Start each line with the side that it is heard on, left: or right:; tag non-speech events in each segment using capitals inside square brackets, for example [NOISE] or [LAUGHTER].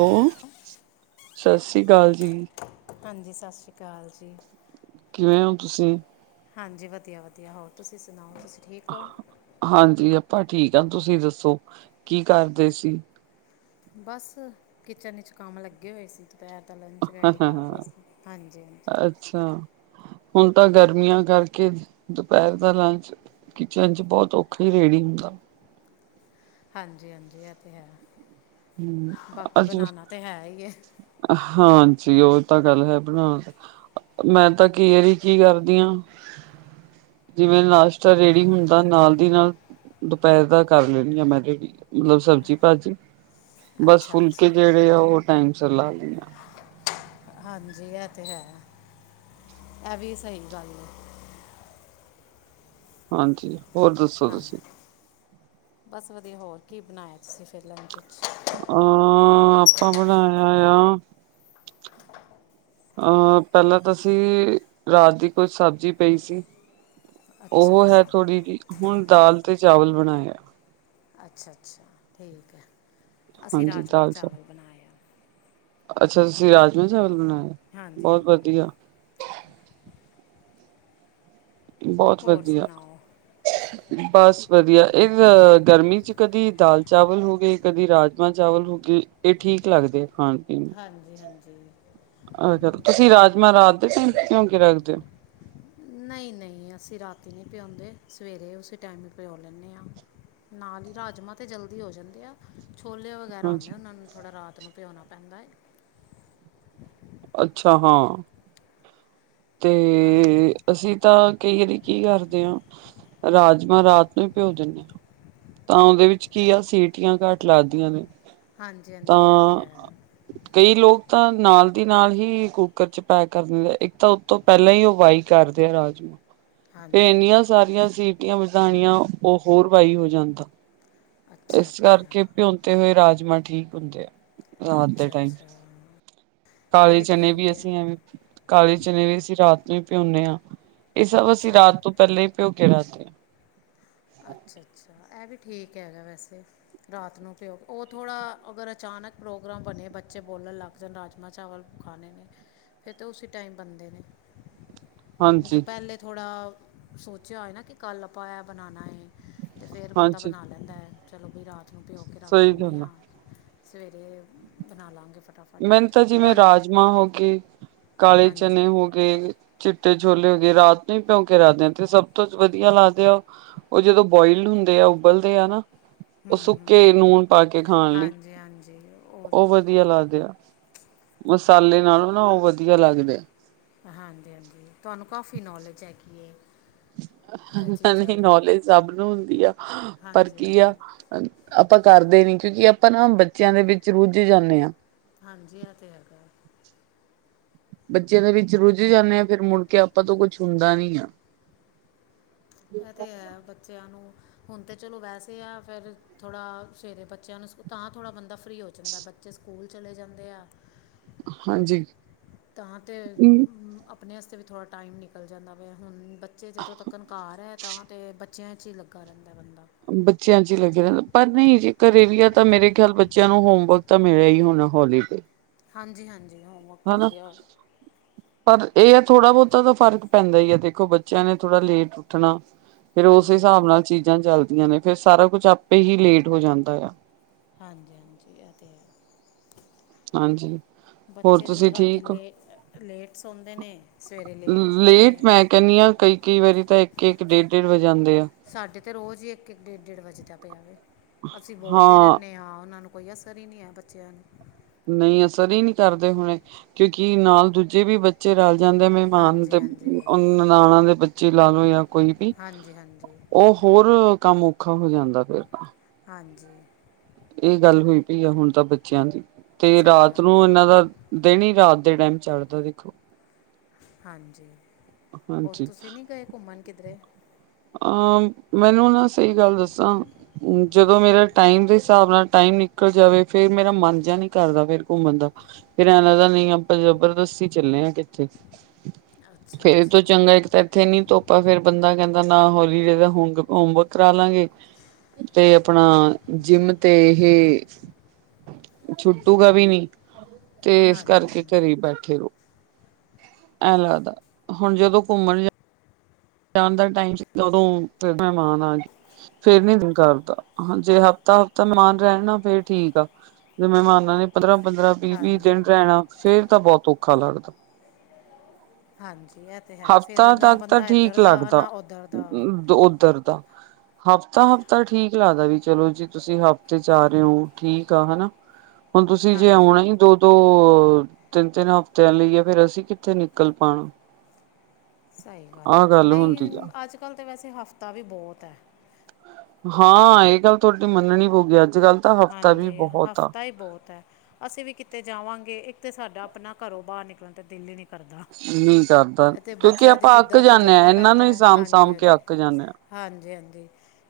right: Hello ਸਤਿ ਸ੍ਰੀ ਅਕਾਲ ਜੀ।
left: ਹਾਂਜੀ ਸਤਿ ਸ਼੍ਰੀ ਅਕਾਲ ਜੀ
right: ਕਿਵੇਂ ਓ ਤੁਸੀਂ
left: ਹਾਂਜੀ ਵਧੀਆਂ- ਵਧੀਆ ਹੋਰ ਤੁਸੀਂ ਸੁਣਾਓ ਤੁਸੀਂ ਠੀਕ ਓ
right: ਹਾਂਜੀ ਆਪਾਂ ਠੀਕ ਹਾਂ, ਤੁਸੀਂ ਦੱਸੋਂ ਕੀ ਕਰਦੇ ਸੀ?
left: ਬਸ ਕਿਚਨ ਵਿੱਚ ਕੰਮ ਲੱਗੇ ਹੋਏ ਸੀ ਦੁਪਹਿਰ ਦਾ ਲੰਚ ਰੈਡੀ ਕਰ ਰਹੇ ਸੀ ਹਾਂਜੀ ਹਾਂਜੀ
right: ਅੱਛਾ ਹੁਣ ਤਾਂ ਗਰਮੀਆਂ ਕਰਕੇ ਦੁਪਹਿਰ ਦਾ ਲੰਚ ਕਿਚਨ 'ਚ ਬਹੁਤ ਔਖਾ ਈ ਰੈਡੀ ਹੁੰਦਾ
left: ਹਾਂਜੀ -ਹਾਂਜੀ ਇਹ ਤਾਂ ਹੈ ਬਾਕੀ
right: ਅੱਜ
left: ਬਣਾਣਾ ਤਾਂ ਹੈ ਹੀ ਹੈ
right: ਹਾਂਜੀ, ਉਹ ਤਾਂ ਗੱਲ ਹੈ ਬਣਾਣਾ ਤਾ ਮੈਂ ਤਾਂ ਕਈ ਆਰੀ ਕੀ ਕਰਦੀ ਆ ਜਿਵੇਂ ਨਾਸ਼ਤਾ ਰੇਡੀ ਹੁੰਦਾ ਨਾਲ਼ ਦੀ ਨਾਲ਼ ਦੁਪਹਿਰ ਦਾ ਕਰ ਲੈਣੀ ਆ ਮੈਂ ਰੈਡੀ ਮਤਲਬ ਸਬਜ਼ੀ ਭਾਜੀ ਬਸ
left: ਅੱਛਾ ਅੱਛਾ
right: ਫੁਲਕੇ ਜਿਹੜੇ ਆ ਉਹ ਟਾਈਮ ਸਿਰ ਲਾ ਦਿੰਦੇ ਐ
left: ਹਾਂਜੀ ਇਹ ਤੇ ਹੈ ਇਹ ਵੀ ਸਹੀ ਗੱਲ ਆ।
right: ਹਾਂਜੀ ਹੋਰ ਦੱਸੋ? ਤੁਸੀਂ
left: ਹਾਜੀ, ਬਸ ਵਧੀਆ ਹੋਰ ਕੀ ਬਣਾਇਆ ਤੁਸੀਂ ਫਿਰ ਲੰਚ 'ਚ
right: ਆਂਹ, ਆਪਾ ਬਣਾਇਆ ਗਿਆ
left: [UNINTELLIGIBLE]
right: ਅਹ ਪਹਿਲਾਂ ਤਾਂ ਅਸੀਂ ਰਾਤ ਦੀ ਕੁਝ ਸਬਜ਼ੀ ਪਈ ਸੀ।
left: ਅੱਛਾ ਅੱਛਾ
right: ਉਹ ਹੈ
left: ਅੱਛਾ
right: ਥੋੜ੍ਹੀ ਜਿ ਹੁਣ ਦਾਲ ਤੇ ਚਾਵਲ ਬਣਾਇਆ।
left: ਅੱਛਾ- ਅੱਛਾ ਠੀਕ ਹੈ ਅਸੀਂ
right: ਹਾਂਜੀ
left: ਰਾਜਮਾਂ
right: ਦਾਲ
left: ਚਾਵਲ ਬਣਾਏ ਆ।
right: ਅੱਛਾ ਤੁਸੀਂ ਰਾਜਮਾਂਹ ਚਾਵਲ ਬਣਾਏ ਆ
left: ਹਾਂਜੀ
right: ਬਹੁਤ
left: ਹਾਂਜੀ
right: ਵਧੀਆ। ਬਹੁਤ
left: ਹੋਰ
right: ਵਧੀਆ।
left: ਸੁਣਾਓ [INAUDIBLE]
right: ਬਸ ਵਧੀਆ ਇਹ ਗਰਮੀ ਚ ਕਦੀ ਦਾਲ ਚਾਵਲ ਹੋ ਗਏ ਕਦੀ ਰਾਜਮਾਂ ਚਾਵਲ ਹੋ ਗਏ। ਇਹ ਠੀਕ ਲੱਗਦੇ ਆ ਖਾਣ ਪੀਣ ਨੂੰ।
left: ਹਾਂਜੀ -ਹਾਂਜੀ।
right: ਤੁਸੀਂ ਰਾਜਮਾਂਹ ਰਾਤਦੇ ਭਿਉਂ ਕੇ ਰੱਖਦੇ ਹੋ।
left: ਨਹੀਂ -ਨਹੀਂ ਅਸੀਂ ਰਾਤੀ ਨਹੀਂ ਭਿਆਉਂਦੇ ਸਵੇਰੇ ਉਸੇ ਟਾਇਮ ਈ ਭਿਉਂ ਲੈਨੇ ਆਂ। ਨਾਲ ਹੀ ਰਾਜਮਾਂਹ ਤਾਂ ਜਲਦੀ ਹੋ ਜਾਂਦੇ ਆ ਛੋਲੇ ਵਗ ਵਗੈਰਾ ਹੁੰਦੇ
right: ਹਾਂਜੀ
left: ਉਹਨਾਂ ਨੂੰ ਥੋੜ੍ਹਾ ਰਾਤ ਨੂੰ ਭਿਉਣਾ ਪੈਂਦਾ ਹੈ।
right: ਅੱਛਾ ਹਾਂ। ਅਤੇ
left: ਹਾਂਜੀ
right: [UNINTELLIGIBLE] ਅਸੀਂ ਤਾਂ ਕਈ ਵਾਰੀ ਕੀ ਕਰਦੇ ਹਾਂ ਰਾਜਮਾਂਹਰਾਤ ਨੂੰ ਹੀ ਭਿਓ ਦਿੰਦੇ ਆਂ। ਤਾਂ ਉਹਦੇ ਵਿੱਚ ਕੀ ਆ ਸੀਟੀਆਂ ਘੱਟ ਲੱਦੀਆਂ ਨੇ।
left: ਹਾਂਜੀ- ਹਾਂਜੀ ਇਹ ਤਾਂ ਹੈ।
right: ਕਈ ਲੋਕ ਤਾਂ ਨਾਲ ਦੀ ਨਾਲ ਹੀ ਕੁੱਕਰ ਚ ਪੈਕ ਕਰ ਦਿੰਦੇ ਇੱਕ ਪਹਿਲਾਂ ਹੀ ਉਹ ਬਾਈ ਕਰਦੇ ਆ ਰਾਜਮਾਹ ਤੇ
left: ਹਾਂਜੀ
right: ਇੰਨੀਆਂ ਸਾਰੀਆਂ ਸੀ ਸੀਟੀਆਂ ਵਜਾਣੀਆਂ ਉਹ ਹੋਰ ਜਾਂਦਾ ਵਾਈ
left: ਅੱਛਾ
right: ਇਸ
left: ਅੱਛਾ
right: ਕਰਕੇ ਭਿਉ ਤੇ ਰਾਜਮਾਂਹ ਠੀਕ ਹੁੰਦੇ ਆ। ਰਾਤ ਦੇ
left: ਅੱਛਾ
right: ਟਾਈਮ,
left: ਅੱਛਾ ਇਹ
right: ਕਾਲੇ ਚਨੇ ਵੀ
left: ਠੀਕ ਹੈ
right: ਅਸੀਂ ਐਵੇਂ ਕਾਲੇ ਚਨੇ ਵੀ ਅਸੀਂ ਰਾਤ ਨੂੰ ਹੀ ਭਿਉਂਦੇ ਹਾਂ ਇਹ ਸਭ ਅਸੀਂ
left: ਅੱਛਾ
right: ਰਾਤ
left: ਅੱਛਾ
right: ਤੋਂ ਪਹਿਲਾਂ ਹੀ ਭਿਉ ਕੇ ਰੱਖਦੇ ਹਾਂ।
left: ਅੱਛਾ- ਅੱਛਾ ਇਹ ਵੀ ਠੀਕ ਹੈਗਾ ਵੈਸੇ ਰਾਤ ਨੂੰ ਭਿਓ ਉਹ ਥੋੜ੍ਹਾ ਅਗਰ ਅਚਾਨਕ ਪ੍ਰੋਗਰਾਮ ਬਣੇ ਬੱਚੇ ਬੋਲਣ ਲੱਗ ਜਿੱਦਣ ਰਾਜਮਹ ਚਾਵਲ ਖਾਣੇ ਨੇ ਫਿਰ ਤਾਂ ਉਸ ਟਾਈਮ ਬਣਦੇ ਨੇ। [UNINTELLIGIBLE] ਤੇ
right: ਹਾਂਜੀ
left: ਪਹਿਲੇ ਥੋੜਾ ਸੋਚਿਆ ਹੋਏ ਨਾ ਕਿ ਕੱਲ ਆਪਾਂ ਬਣਾਣਾ ਹੈ ਅਤੇ ਫਿਰ ਬੰਦਾ
right: ਹਾਂਜੀ
left: ਬਣਾ ਲੈਂਦਾ ਹੈ ਚਲੋ ਬਈ ਰਾਤ ਨੂੰ ਭਿਓ ਕੇ ਰੱਖ
right: ਸਹੀ
left: ਦਿੰਦੇ
right: ਗੱਲ ਆ
left: ਹਾਂ ਸਵੇਰੇ ਬਣਾ ਲਾ ਗੇ
right: ਮੈਨੂੰ ਤਾਂ ਜਿਵੇਂ ਰਾਜਮਾਂਹ ਹੋ ਗਏ ਕਾਲੇ ਚਨੇ
left: ਹਾਂਜੀ
right: ਹੋ ਗਏ ਚਿੱਟੇ ਛੋਲੇ ਹੋ ਗਏ ਰਾਤ ਨੂੰ ਹੀ ਭਿਉਂਕੇ ਰੱਖਦੇ ਆ ਤੇ ਸਭ ਤੋਂ ਵਧੀਆ ਲਗਦੇ ਆ ਉਹ ਉਹ ਜਦੋਂ ਬੋਇਲਡ ਹੁੰਦੇ ਆ ਉਬਲਦੇ ਆ ਨਾ, ਉਹ ਸੁੱਕੇ ਨੂਨ ਪਾ ਕੇ ਖਾਣ ਲਈ
left: ਜੀ ਹਾਂਜੀ ਉਹ
right: ਉਹ ਵਧੀਆ ਲੱਗਦੇ ਆ, ਮਸਾਲੇ ਨਾਲੋਂ ਨਾ ਉਹ ਵਧੀਆ ਲੱਗਦੇ ਆ।
left: ਹਾਂਜੀ- ਹਾਂਜੀ ਤੁਹਾਨੂੰ ਕਾਫੀ ਨੌਲੇਜ ਹੈਗੀ ਏ।
right: ਨਹੀਂ ਨੌਲੇਜ ਸਭ ਨੂੰ ਹੁੰਦੀ ਆ ਪਰ
left: ਹਾਂਜੀ
right: ਕੀ
left: ਹਾਂਜੀ
right: ਆ ਆਪਾਂ ਕਰਦੇ ਨੀ ਕਿਉਂਕਿ ਆਪਾਂ ਨਾ ਬੱਚਿਆਂ ਦੇ ਵਿੱਚ ਰੁੱਝ ਜਾਂਦੇ ਹਾਂ।
left: ਹਾਂਜੀ ਆ ਤੇ ਹੈਗਾ।
right: ਬੱਚਿਆਂ ਦੇ ਵਿੱਚ ਰੁੱਝ ਜਾਂਦੇ ਆ ਫਿਰ ਮੁੜਕੇ ਆਪਾਂ ਤੋਂ ਕੁੱਛ ਹੁੰਦਾ ਨੀ ਆ‌।
left: ਇਹ ਤਾਂ ਹੈ ਬੱਚਿਆਂ ਨੂੰ ਹੁਣ ਤਾਂ ਚਲੋ ਵੈਸੇ ਆ ਫਿਰ ਥੋੜ੍ਹਾ ਸਵੇਰੇ ਬੱਚਿਆਂ ਨੂੰ ਤਾਂ ਥੋੜ੍ਹਾ ਬੰਦਾ ਫਰੀ ਹੋ ਜਾਂਦਾ ਬੱਚੇ ਸਕੂਲ ਚਲੇ ਜਾਂਦੇ ਆ
right: ਹਾਂਜੀ।
left: ਤਾਂ ਤੇ ਆਪਣੇ ਵਾਸਤੇ ਵੀ ਥੋੜ੍ਹਾ ਟਾਈਮ ਨਿਕਲ ਜਾਂਦਾ ਵਾ ਹੁਣ ਬੱਚੇ ਜਦੋਂ ਤੱਕਣ ਘਰ ਏ ਤਾਂ ਤੇ ਬੱਚਿਆਂ 'ਚ ਹੀ ਲੱਗਾ ਰਹਿੰਦਾ ਬੰਦਾ।
right: ਬੱਚਿਆਂ ਚ ਹੀ ਲੱਗੇ ਰਹਿੰਦੇ ਆ ਪਰ ਨਹੀਂ ਜੇਕਰ ਘਰੇ ਵੀ ਆ ਤਾਂ ਮੇਰੇ ਖਿਆਲ ਬੱਚਿਆਂ ਨੂੰ ਹੋਮਵਰਕ ਤਾਂ ਮਿਲਿਆ ਹੀ ਹੋਣਾ ਹੋਲੀਡੇ।
left: ਹਾਂਜੀ- ਹਾਂਜੀ ਹੋਮਵ
right: ਹਨਾ। ਪਰ ਇਹ ਆ ਥੋੜਾ ਬਹੁਤਾ ਤਾਂ ਫ਼ਰਕ ਪੈਂਦਾ ਹੀ ਹੈ ਦੇਖੋ ਬੱਚਿਆਂ ਨੇ ਥੋੜਾ ਲੇਟ ਉੱਠਣਾ। ਫਿਰ ਉਸੇ
left: ਹਾਂਜੀ
right: ਹਿਸਾਬ ਨਾਲ ਚੀਜ਼ਾਂ ਚੱਲਦੀਆਂ ਨੇ ਫਿਰ ਸਾਰਾ ਕੁਛ ਆਪੇ ਹੀ ਲੇਟ ਹੋ ਜਾਂਦਾ ਆ।
left: ਹਾਂਜੀ -ਹਾਂਜੀ ਇਹ ਤਾਂ ਹੈ।
right: ਹਾਂਜੀ। ਹੋਰ
left: ਬੱਚੇ
right: ਤੁਸੀਂ
left: ਜੋਂ ਰਾਤੀ
right: ਠੀਕ ਹੋ
left: ਲੇ ਲੇਟ ਸੌਦੇ ਨੇ ਸਵੇਰੇ ਲੇਟ ਉੱਠਦੇ ਨੇ
right: ਇਹ ਤੇ ਮੈਂ ਆਏ ਕਹਿੰਦੀ ਹਾਂ ਕਈ -ਕਈ ਵਾਰੀ ਤਾਂ ਇੱਕ, ਇੱਕ ਡੇਢ -ਡੇਢ ਵਜੇ ਜਾਂਦੇ ਆ।
left: ਸਾਡੇ ਤੇ ਰੋਜ਼ ਹੀ ਇੱਕ -ਇੱਕ, ਡੇਢ -ਡੇਢ ਵੱਜਦਾ ਪਿਆ ਵਾ ਅਸੀਂ ਬੋਲਦੇ ਰਹਿੰਦੇ ਹਾਂ ਉਹਨਾਂ ਨੂੰ ਕੋਈ ਅਸਰ ਹੀ ਨਹੀਂ ਹੈ ਬੱਚਿਆਂ ਨੂੰ।
right: ਨਹੀਂ ਅਸਰ ਹੀ ਨਹੀਂ ਕਰਦੇ ਹੁਣੇ ਕਿਉਂਕਿ ਨਾਲ ਦੂਜੇ ਵੀ ਬੱਚੇ ਬੱਚੇ ਰਲ ਜਾਂਦੇ ਮਹਿਮਾਨ
left: ਹਾਂਜੀ
right: ਦੇ
left: ਹਾਂਜੀ
right: ਨਨਾਣਾਂ ਦੇ ਬੱਚੇ ਲਾ ਲਓ ਜਾਂ ਕੋਈ ਵੀ।
left: ਹਾਂਜੀ ਹਾਂਜੀ
right: ਉਹ ਹੋਰ ਕੰਮ ਔਖਾ ਹੋ ਜਾਂਦਾ ਫੇਰ
left: ਹਾਂਜੀ।
right: ਇਹ ਗੱਲ ਹੋਈ ਪਈ ਆ ਹੁਣ ਤਾਂ ਬੱਚਿਆਂ ਦੀ ਤੇ
left: ਸਹੀ
right: ਰਾਤ
left: ਗੱਲ
right: ਨੂੰ
left: ਹੈ
right: ਇਹਨਾਂ ਦਾ ਦਿਨ ਹੀ ਰਾਤ ਦੇ ਟਾਈਮ ਚੜਦਾ ਦੇਖੋ।
left: ਹਾਂਜੀ, ਹੋਰ
right: ਹਾਂਜੀ
left: ਤੁਸੀਂ ਨਹੀਂ ਗਏ ਘੁੰਮਣ ਕਿੱਧਰੇ।
right: ਅਹ ਮੈਨੂੰ ਨਾ ਸਹੀ ਗੱਲ ਦੱਸਾਂ। ਜਦੋਂ ਮੇਰਾ ਟਾਈਮ ਦੇ ਹਿਸਾਬ ਨਾਲ ਟਾਈਮ ਨਿਕਲ ਜਾਵੇ ਫੇਰ ਮੇਰਾ ਮਨ ਜਿਹਾ ਨੀ ਕਰਦਾ ਫਿਰ ਘੁੰਮਣ ਦਾ। ਫਿਰ ਐ ਲੱਗਦਾ ਨਹੀਂ ਆਪਾਂ ਜਬਰਦਸਤੀ ਚੱਲੇ ਹਾਂ ਕਿੱਥੇ
left: ਅੱਛਾ
right: ਫੇਰ ਇਹ ਤੋਂ
left: ਅੱਛਾ
right: ਚੰਗਾ ਇੱਕ ਤਾਂ ਇੱਥੇ ਨੀ ਧੁੱਪ ਆ ਫੇਰ ਬੰਦਾ ਕਹਿੰਦਾ ਨਾ [UNINTELLIGIBLE] ਹੋਮਵਰਕ ਕਰਾ ਲਾਂਗੇ। ਤੇ ਆਪਣਾ ਜਿੰਮ ਤੇ ਇਹੇ ਛੁੱਟੂਗਾ ਵੀ ਨੀ, ਤੇ ਇਸ
left: ਹਾਂਜੀ
right: ਕਰਕੇ
left: ਹਾਂਜੀ
right: ਘਰੇ ਬੈਠੇ ਰਹੋ। ਐਂ ਲੱਗਦਾ, ਹੁਣ ਜਦੋਂ ਘੁੰਮਣ ਜਾ ਜਾਣ ਦਾ ਟਾਈਮ ਸੀਗਾ ਉਦੋਂ ਫਿਰ ਮਹਿਮਾਨ ਆਗੇ। ਫੇਰ ਨੀ ਦਿਲ ਕਰਦਾ, ਜੇ ਹਫ਼ਤਾ-ਹਫ਼ਤਾ ਮਹਿਮਾਨ ਰਹਿਣ ਨਾ ਫਿਰ ਠੀਕ ਆ। ਜੇ ਮਹਿਮਾਨ ਨੇ ਪੰਦਰਾਂ-ਪੰਦਰਾਂ, ਵੀਹ-ਵੀਹ
left: ਹਾਂਜੀ
right: ਦਿਨ
left: ਹਾਂਜੀ
right: ਰਹਿਣਾ ਫੇਰ ਤਾਂ ਬਹੁਤ ਔਖਾ ਲੱਗਦਾ।
left: ਹਾਂਜੀ ਇਹ ਤੇ ਹੈ ਫਿਰ
right: ਹਫ਼ਤਾ
left: ਨਾ
right: ਤੱਕ ਤਾਂ
left: ਬੰਦਾ ਇੱਧਰ
right: ਠੀਕ
left: ਦਾ
right: ਲੱਗਦਾ
left: ਨਾ ਉੱਧਰ ਦਾ।
right: ਉੱਧਰ ਦਾ ਹਫ਼ਤਾ-ਹਫ਼ਤਾ ਠੀਕ ਕੀ ਲੱਗਦਾ ਵੀ ਚਲੋ ਜੀ ਤੁਸੀਂ ਹਫ਼ਤੇ 'ਚ' ਆ ਰਹੇ ਹੋ ਠੀਕ ਆ ਹਨਾ। ਹੁਣ ਤੁਸੀਂ ਜੇ
left: ਹਾਂਜੀ
right: ਆਉਣਾ ਈ ਦੋ ਦੋ, ਤਿੰਨ-ਤਿੰਨ ਹਫ਼ਤਿਆਂ ਲਈ ਆ ਫੇਰ ਅਸੀਂ ਕਿੱਥੇ ਨਿਕਲ ਪਾਣ।
left: ਸਹੀ ਗੱਲ ਐ ਜੀ,
right: ਹੁੰਦੀ
left: ਨਹੀਂ
right: ਆ।
left: ਅੱਜ-ਕੱਲ੍ਹ ਤਾਂ ਵੈਸੇ ਹਫ਼ਤਾ ਵੀ ਬਹੁਤ ਐ।
right: ਹਾਂ ਇਹ ਗੱਲ ਤੁਹਾਡੀ ਮੰਨਣੀ ਪਊਗੀ ਅੱਜ-ਕੱਲ੍ਹ
left: ਹਾਂਜੀ ਹਫ਼ਤਾ ਹੀ ਬਹੁਤ ਐ। ਅਸੀਂ ਵੀ ਕਿਤੇ ਜਾਵਾਗੇ ਇੱਕ ਤਾਂ ਸਾਡਾ ਆਪਣਾ ਘਰੋਂ ਬਾਹਰ ਨਿਕਲਣ ਤਾਂ ਦਿੱਲ ਹੀ ਨੀ ਕਰਦਾ,
right: ਨਹੀਂ ਕਰਦਾ
left: ਐ ਤੇ
right: ਕਿਉਂਕਿ
left: ਬੱਚਿਆਂ ਦੀ
right: ਆਪਾਂ ਅੱਕ
left: ਜਿੱਦਾਂ ਤੋਂ
right: ਜਾਂਦੇ
left: ਜਾਣਾ
right: ਹਾਂ ਇਹਨਾਂ
left: ਪੈਂਦਾ
right: ਨੂੰ ਹੀ ਸਾਂਭ ਸਾਂਭ ਕੇ
left: ਹਾਂਜੀ-ਹਾਂਜੀ।
right: ਅੱਕ ਜਾਂਦੇ ਹਾਂ
left: ਹਾਂਜੀ-ਹਾਂਜੀ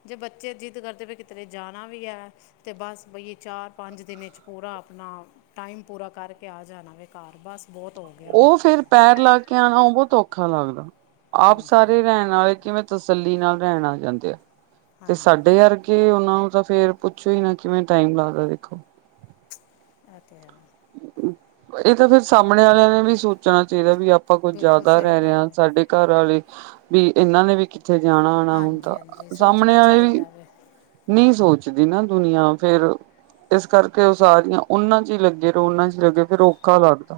left: ਜੇ ਬੱਚੇ ਜਿੱਦ ਕਰਦੇ ਵੀ ਕਿਤੇਰੇ ਜਾਣਾ ਵੀ ਐ। ਤੇ ਬੱਸ ਭਈਏ ਚਾਰ, ਪੰਜ ਦਿਨਾਂ 'ਚ' ਪੂਰਾ ਆਪਣਾ ਟਾਈਮ ਪੂਰਾ ਕਰਕੇ ਆ ਜਾਣਾ ਵੇ ਘਰ ਬੱਸ ਬਹੁਤ ਹੋ ਗਿਆ। ਵੇ
right: ਉਹ ਫਿਰ ਪੈਰ ਲਾ ਕੇ ਆਉਣਾ ਉਹ ਬਹੁਤ ਔਖਾ ਲੱਗਦਾ, ਆਪ
left: ਹਾਂਜੀ
right: ਸਾਰੇ ਰਹਿਣ ਆਲੇ ਕਿਵੇਂ ਤਸੱਲੀ ਨਾਲ ਰਹਿਣ ਆ ਜਾਂਦੇ ਆ,
left: ਹਾਂਜੀ
right: ਤੇ
left: ਹਾਂਜੀ
right: ਸਾਡੇ ਅਰ ਕਿ ਉਹਨਾਂ ਨੂੰ ਤਾਂ ਫੇਰ ਪੁੱਛੋ ਹੀ ਨਾ ਕਿਵੇਂ ਟਾਈਮ ਲੱਗਦਾ ਦੇਖੋ
left: ਐਹ ਤੇ ਹੈ।
right: ਇਹ ਤਾਂ ਫਿਰ ਸਾਹਮਣੇ ਵਾਲਿਆਂ ਨੇ ਵੀ ਸੋਚ ਜਾ ਜਿਹੜਾ ਵੀ ਆਪਾਂ ਕੁੱਝ
left: ਬਿਲਕੁਲ
right: ਜ਼ਿਆਦਾ
left: ਸਹੀ
right: ਰਹਿ ਰਹੇ
left: ਗੱਲ
right: ਹਾਂ
left: ਹੈ
right: ਸਾਡੇ ਘਰ ਆਲੇ ਵੀ ਇਹਨਾਂ ਨੇ ਵੀ ਕਿੱਥੇ ਜਾਣਾ-ਆਣਾ
left: ਹਾਂਜੀ
right: ਹੁੰਦਾ
left: ਹਾਂਜੀ
right: ਸਾਹਮਣੇ
left: ਸੋਚਣਾ
right: ਆਲੇ ਵੀ
left: ਚਾਹੀਦਾ ਵੇ
right: ਨਹੀਂ ਸੋਚਦੀ ਨਾ ਦੁਨੀਆਂ ਫੇਰ, ਇਸ ਕਰਕੇ ਉਹ ਸਾਰੀਆਂ ਉਹਨਾਂ 'ਚ' ਹੀ ਲੱਗੇ ਫਿਰ ਉਹਨਾਂ 'ਚ' ਲੱਗੇ ਫਿਰ ਔਖਾ ਲੱਗਦਾ।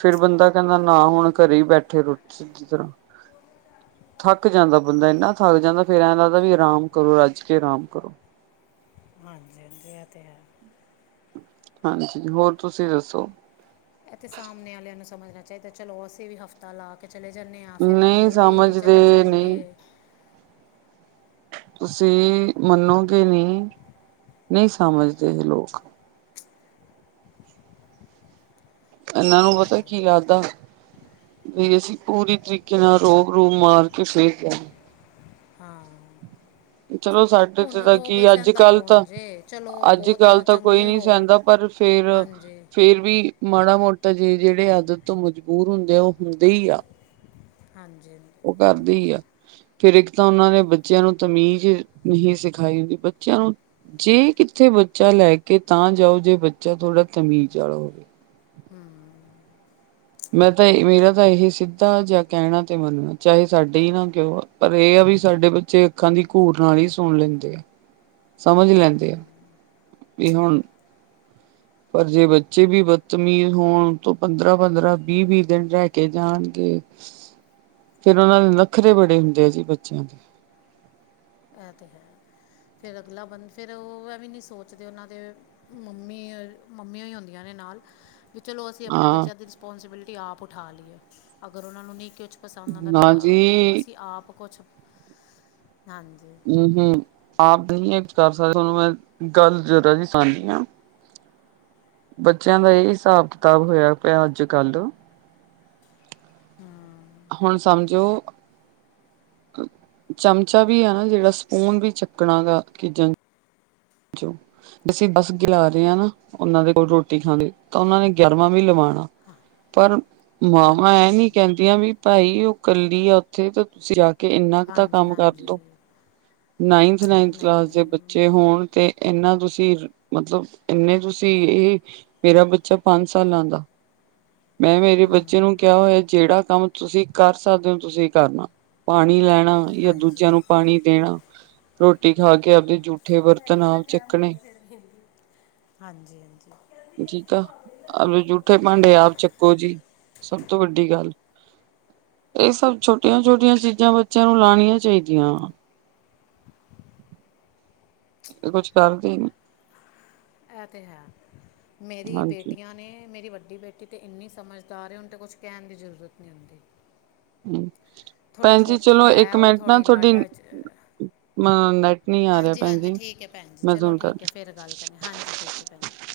right: ਫਿਰ ਬੰਦਾ ਕਹਿੰਦਾ ਨਾ ਹੁਣ ਘਰੇ ਹੀ ਬੈਠੇ ਰੋਟੀ ਸਿੱਧੀ ਤਰ੍ਹਾਂ ਥੱਕ ਜਾਂਦਾ ਬੰਦਾ ਇੰਨਾ ਥੱਕ ਜਾਂਦਾ ਫੇਰ ਐਂ ਲੱਗਦਾ ਵੀ ਆਰਾਮ ਕਰੋ ਰੱਜ ਕੇ ਆਰਾਮ ਕਰੋ।
left: ਹਾਂਜੀ-ਹਾਂਜੀ ਐ ਤੈ ਹੈ
right: ਹਾਂਜੀ, ਹੋਰ ਤੁਸੀਂ ਦੱਸੋ?
left: ਇਹ ਤੇ ਸਾਹਮਣੇ ਵਾਲਿਆਂ ਨੂੰ ਸਮਝਣਾ ਚਾਹੀਦਾ ਚਲੋ ਅਸੀਂ ਵੀ ਹਫ ਪਤਾ ਲਾ ਕੇ ਚਲੇ ਜਾਣੇ ਆ ਫਿਰ
right: ਨਹੀਂ
left: ਅਗਲੇ ਵੀ ਚਲੇ
right: ਸਮਝਦੇ
left: ਜਾਣਗੇ
right: ਨਹੀਂ ਤੁਸੀਂ ਮੰਨੋਗੇ ਨਹੀਂ, ਨਹੀਂ ਸਮਝਦੇ ਇਹ ਲੋਕ। ਇਹਨਾਂ
left: ਉਹ
right: ਨੂੰ
left: ਤਾਂ
right: ਪਤਾ
left: ਹੈ
right: ਕੀ ਲੱਗਦਾ ਵੀ ਅਸੀਂ ਪੂਰੀ ਤਰੀਕੇ ਨਾਲ ਰੋਹਬ-ਰੂਹਬ ਮਾਰ ਕੇ ਫੇਰ [UNINTELLIGIBLE]
left: ਹਾਂ।
right: ਚਲੋ ਸਾਡੇ ਤੇ
left: ਹੁਣ
right: ਤਾਂ ਕੀ
left: ਰੋਬ ਸਹਿੰਦਾ
right: ਅੱਜ-ਕੱਲ੍ਹ ਤਾਂ,
left: ਕੌਣ ਜੇ ਚਲੋ ਬਹੁਤ
right: ਅੱਜ-ਕੱਲ੍ਹ ਤਾਂ ਕੋਈ
left: ਚੰਗੇ
right: ਨੀ
left: ਹੋ
right: ਸਹਿੰਦਾ ਪਰ ਫੇਰ,
left: ਹਾਂਜੀ
right: ਫੇਰ ਵੀ ਮਾੜਾ-ਮੋਟਾ ਜੇ ਜਿਹੜੇ ਆਦਤ ਤੋਂ ਮਜਬੂਰ ਹੁੰਦੇ ਆ ਉਹ ਹੁੰਦੇ ਹੀ ਆ
left: ਹਾਂਜੀ-ਹਾਂਜੀ।
right: ਉਹ ਕਰਦੇ ਹੀ ਆ। ਫਿਰ ਇੱਕ ਤਾਂ ਉਹਨਾਂ ਨੇ ਬੱਚਿਆਂ ਨੂੰ ਤਮੀਜ਼ ਨਹੀਂ ਸਿਖਾਈ ਹੁੰਦੀ ਬੱਚਿਆਂ ਨੂੰ ਜੇ ਕਿੱਥੇ ਬੱਚਾ ਲੈ ਕੇ ਤਾਂ ਜਾਓ ਜੇ ਬੱਚਾ ਥੋੜ੍ਹਾ ਤਮੀਜ਼ ਵਾਲਾ ਹੋਵੇ।
left: [UNINTELLIGIBLE]
right: ਮੈਂ ਤਾਂ ਇਹੀ ਮੇਰਾ ਤਾਂ ਇਹੀ ਸੀ। ਤਾ ਜਾਂ ਕਹਿਣਾ ਤੇ ਮੰਨੋ ਚਾਹੇ ਸਾਡੇ ਹੀ ਨਾ ਕਿਉਂ ਪਰ ਇਹ ਆ ਵੀ ਸਾਡੇ ਬੱਚੇ ਅੱਖਾਂ ਦੀ ਘੂਰ ਨਾਲ ਹੀ ਸੁਣ ਲੈਂਦੇ ਆ, ਸਮਝ ਲੈਂਦੇ ਆ ਵੀ ਹੁਣ ਪਰ ਜੇ ਬੱਚੇ ਵੀ ਬਦਤਮੀਜ਼ ਹੋਣ ਤੋਂ ਪੰਦਰਾਂ- ਪੰਦਰਾਂ, ਵੀਹ- ਵੀਹ ਦਿਨ ਰਹਿ ਕੇ ਜਾਣਗੇ
left: [INAUDIBLE]
right: ਫਿਰ ਉਹਨਾਂ ਦੇ ਨਖਰੇ ਬੜੇ ਹੁੰਦੇ ਆ ਜੀ ਬੱਚਿਆਂ ਦੇ।
left: ਇਹ ਤੇ ਹੈ ਫਿਰ ਅਗਲਾ ਬੰਨੇ ਫਿਰ ਉਹ ਐਵੇਂ ਨੀ ਸੋਚਦੇ ਉਹਨਾਂ ਦੇ ਮੰਮੀ ਔਰ ਮੰਮੀਆਂ ਹੀ ਹੁੰਦੀਆਂ ਨੇ ਨਾਲ। ਵੀ ਚਲੋ ਅਸੀਂ ਆਪਣੇ
right: ਹਾਂ
left: ਬੱਚਿਆਂ ਦੀ ਰਿਸਪੋਂਸੀਬਿਲਿਟੀ ਆਪ ਉਠਾ ਲਈਏ ਅਗਰ ਉਹਨਾਂ ਨੂੰ ਨਹੀਂ ਕੁਛ ਪਸੰਦ ਆਉਂਦਾ
right: ਨਾ
left: ਪਿਆ
right: ਜੀ
left: ਅਸੀਂ ਆਪ ਕੁਛ ਹਾਂਜੀ।
right: [UNINTELLIGIBLE] ਆਪ ਨਹੀਂ ਇਹ ਕੁਝ ਕਰ ਸਕਦੇ ਤੁਹਾਨੂੰ ਮੈਂ ਗੱਲ ਜ਼ੀਰਾ ਜੀ ਸੁਣਦੀ ਹਾਂ ਬੱਚਿਆਂ ਦਾ ਇਹੀ ਹਿਸਾਬ -ਕਿਤਾਬ ਹੋਇਆ ਪਿਆ ਅੱਜ-ਕੱਲ੍ਹ।
left: [INAUDIBLE]
right: ਹੁਣ ਸਮਝੋ। ਚਮਚਾ ਵੀ ਹੈ ਨਾ ਜਿਹੜਾ ਸਪੂਨ ਵੀ ਚੱਕਣਾ ਗਾ ਕਿਚਨ 'ਚ' ਬੱਸ ਗਿਰਾ ਰਹੇ ਹਾਂ ਨਾ ਉਹਨਾਂ ਦੇ ਕੋਲ ਰੋਟੀ ਖਾਂਣੀ ਤਾਂ ਉਹਨਾਂ ਨੇ ਗਿਆਰਵਾ ਵੀ ਲਵਾਣਾ ਪਰ ਮਾਵਾਂ ਇਹ
left: ਹਾਂਜੀ
right: ਨੀ
left: ਹਾਂਜੀ
right: ਕਹਿੰਦੀਆਂ ਵੀ। ਭਾਈ ਉਹ ਇਕੱਲੀ ਆ ਉੱਥੇ ਤਾਂ ਤੁਸੀਂ ਕੇ- ਕਿ ਇੰਨਾ ਕੁ ਤਾਂ
left: ਹਾਂਜੀ
right: ਕੰਮ ਕਰ
left: ਹਾਂਜੀ
right: ਲੋ ਨਾਈਨਥ -ਨਾਈਨਥ
left: ਨਹੀਂ
right: ਕਲਾਸ ਦੇ
left: ਨਹੀਂ
right: ਬੱਚੇ ਹੋਣ ਤੇ ਇੰਨਾ ਤੁਸੀਂ ਮਤਲਬ ਇੰਨੇ ਤੁਸੀਂ ਇਹ ਮੇਰਾ ਬੱਚਾ ਪੰਜ ਸਾਲਾਂ ਦਾ।
left: [INAUDIBLE]
right: ਮੈਂ ਮੇਰੇ ਬੱਚੇ ਨੂੰ ਕਿਹਾ ਹੋਇਆ ਜਿਹੜਾ ਕੰਮ ਤੁਸੀਂ ਕਰ ਸਕਦੇ ਹੋ ਤੁਸੀਂ ਕਰਨਾ। ਪਾਣੀ ਲੈਣਾ ਜਾਂ
left: ਹਾਂਜੀ
right: ਦੂਜਿਆਂ ਨੂੰ ਪਾਣੀ ਦੇਣਾ। ਰੋਟੀ ਖਾ ਕੇ ਆਪਦੇ ਜੂਠੇ ਵਰਤ
left: ਭੈਣ ਜੀ ਇਹਦਾ ਟਾਇਮ ਹੋ ਗਿਆ ਫਿਰ, ਹਾਂਜੀ -ਹਾਂਜੀ।
right: ਠੀਕ ਆ ਆਂਵਦੇ ਜੂਠੇ ਭਾਂਡੇ ਆਪ ਚੱਕੋ ਜੀ, ਸਭ ਤੋਂ ਵੱਡੀ ਗੱਲ। ਇਹ ਸਭ ਛੋਟੀਆਂ- ਛੋਟੀਆਂ ਚੀਜ਼ਾਂ ਬੱਚਿਆਂ ਨੂੰ ਲਾਣੀਆਂ ਚਾਹੀਦੀਆਂ ਆ। ਇਹ ਕੁਛ ਕਰਦੇ ਨੀ।
left: ਇਹ ਤਾਂ ਹੈ ਮੇਰੀ
right: ਹਾਂਜੀ
left: ਬੇਟੀਆਂ ਨੇ ਮੇਰੀ ਵੱਡੀ ਬੇਟੀ ਤੇ ਇੰਨੀ ਸਮਝਦਾਰ ਉਹਨੂੰ ਤਾਂ ਕੁਛ ਕਹਿਣ ਦੀ ਜ਼ਰੂਰਤ ਨਹੀਂ ਹੁੰਦੀ।
right: ਹਮ।
left: ਥੋੜ੍ਹੀ ਛੋਟੀ ਹੈ ਉਹ ਥੋੜ੍ਹੀ ਲਾਡਾ 'ਚ।
right: ਅ ਨੈਟ ਨੀ ਆ ਰਿਹਾ
left: ਹਾਂਜੀ
right: ਭੈਣ
left: -ਹਾਂਜੀ
right: ਜੀ
left: ਠੀਕ ਹੈ ਭੈਣ ਜੀ
right: ਮੈਂ
left: ਚਲੋ
right: ਤੁਹਾਨੂੰ ਕਰ
left: ਠੀਕ ਹੈ ਫਿਰ ਗੱਲ। ਕਾਨੇਆ ਹਾਂਜੀ ਠੀਕ ਹੈ ਭੈਣ ਜੀ।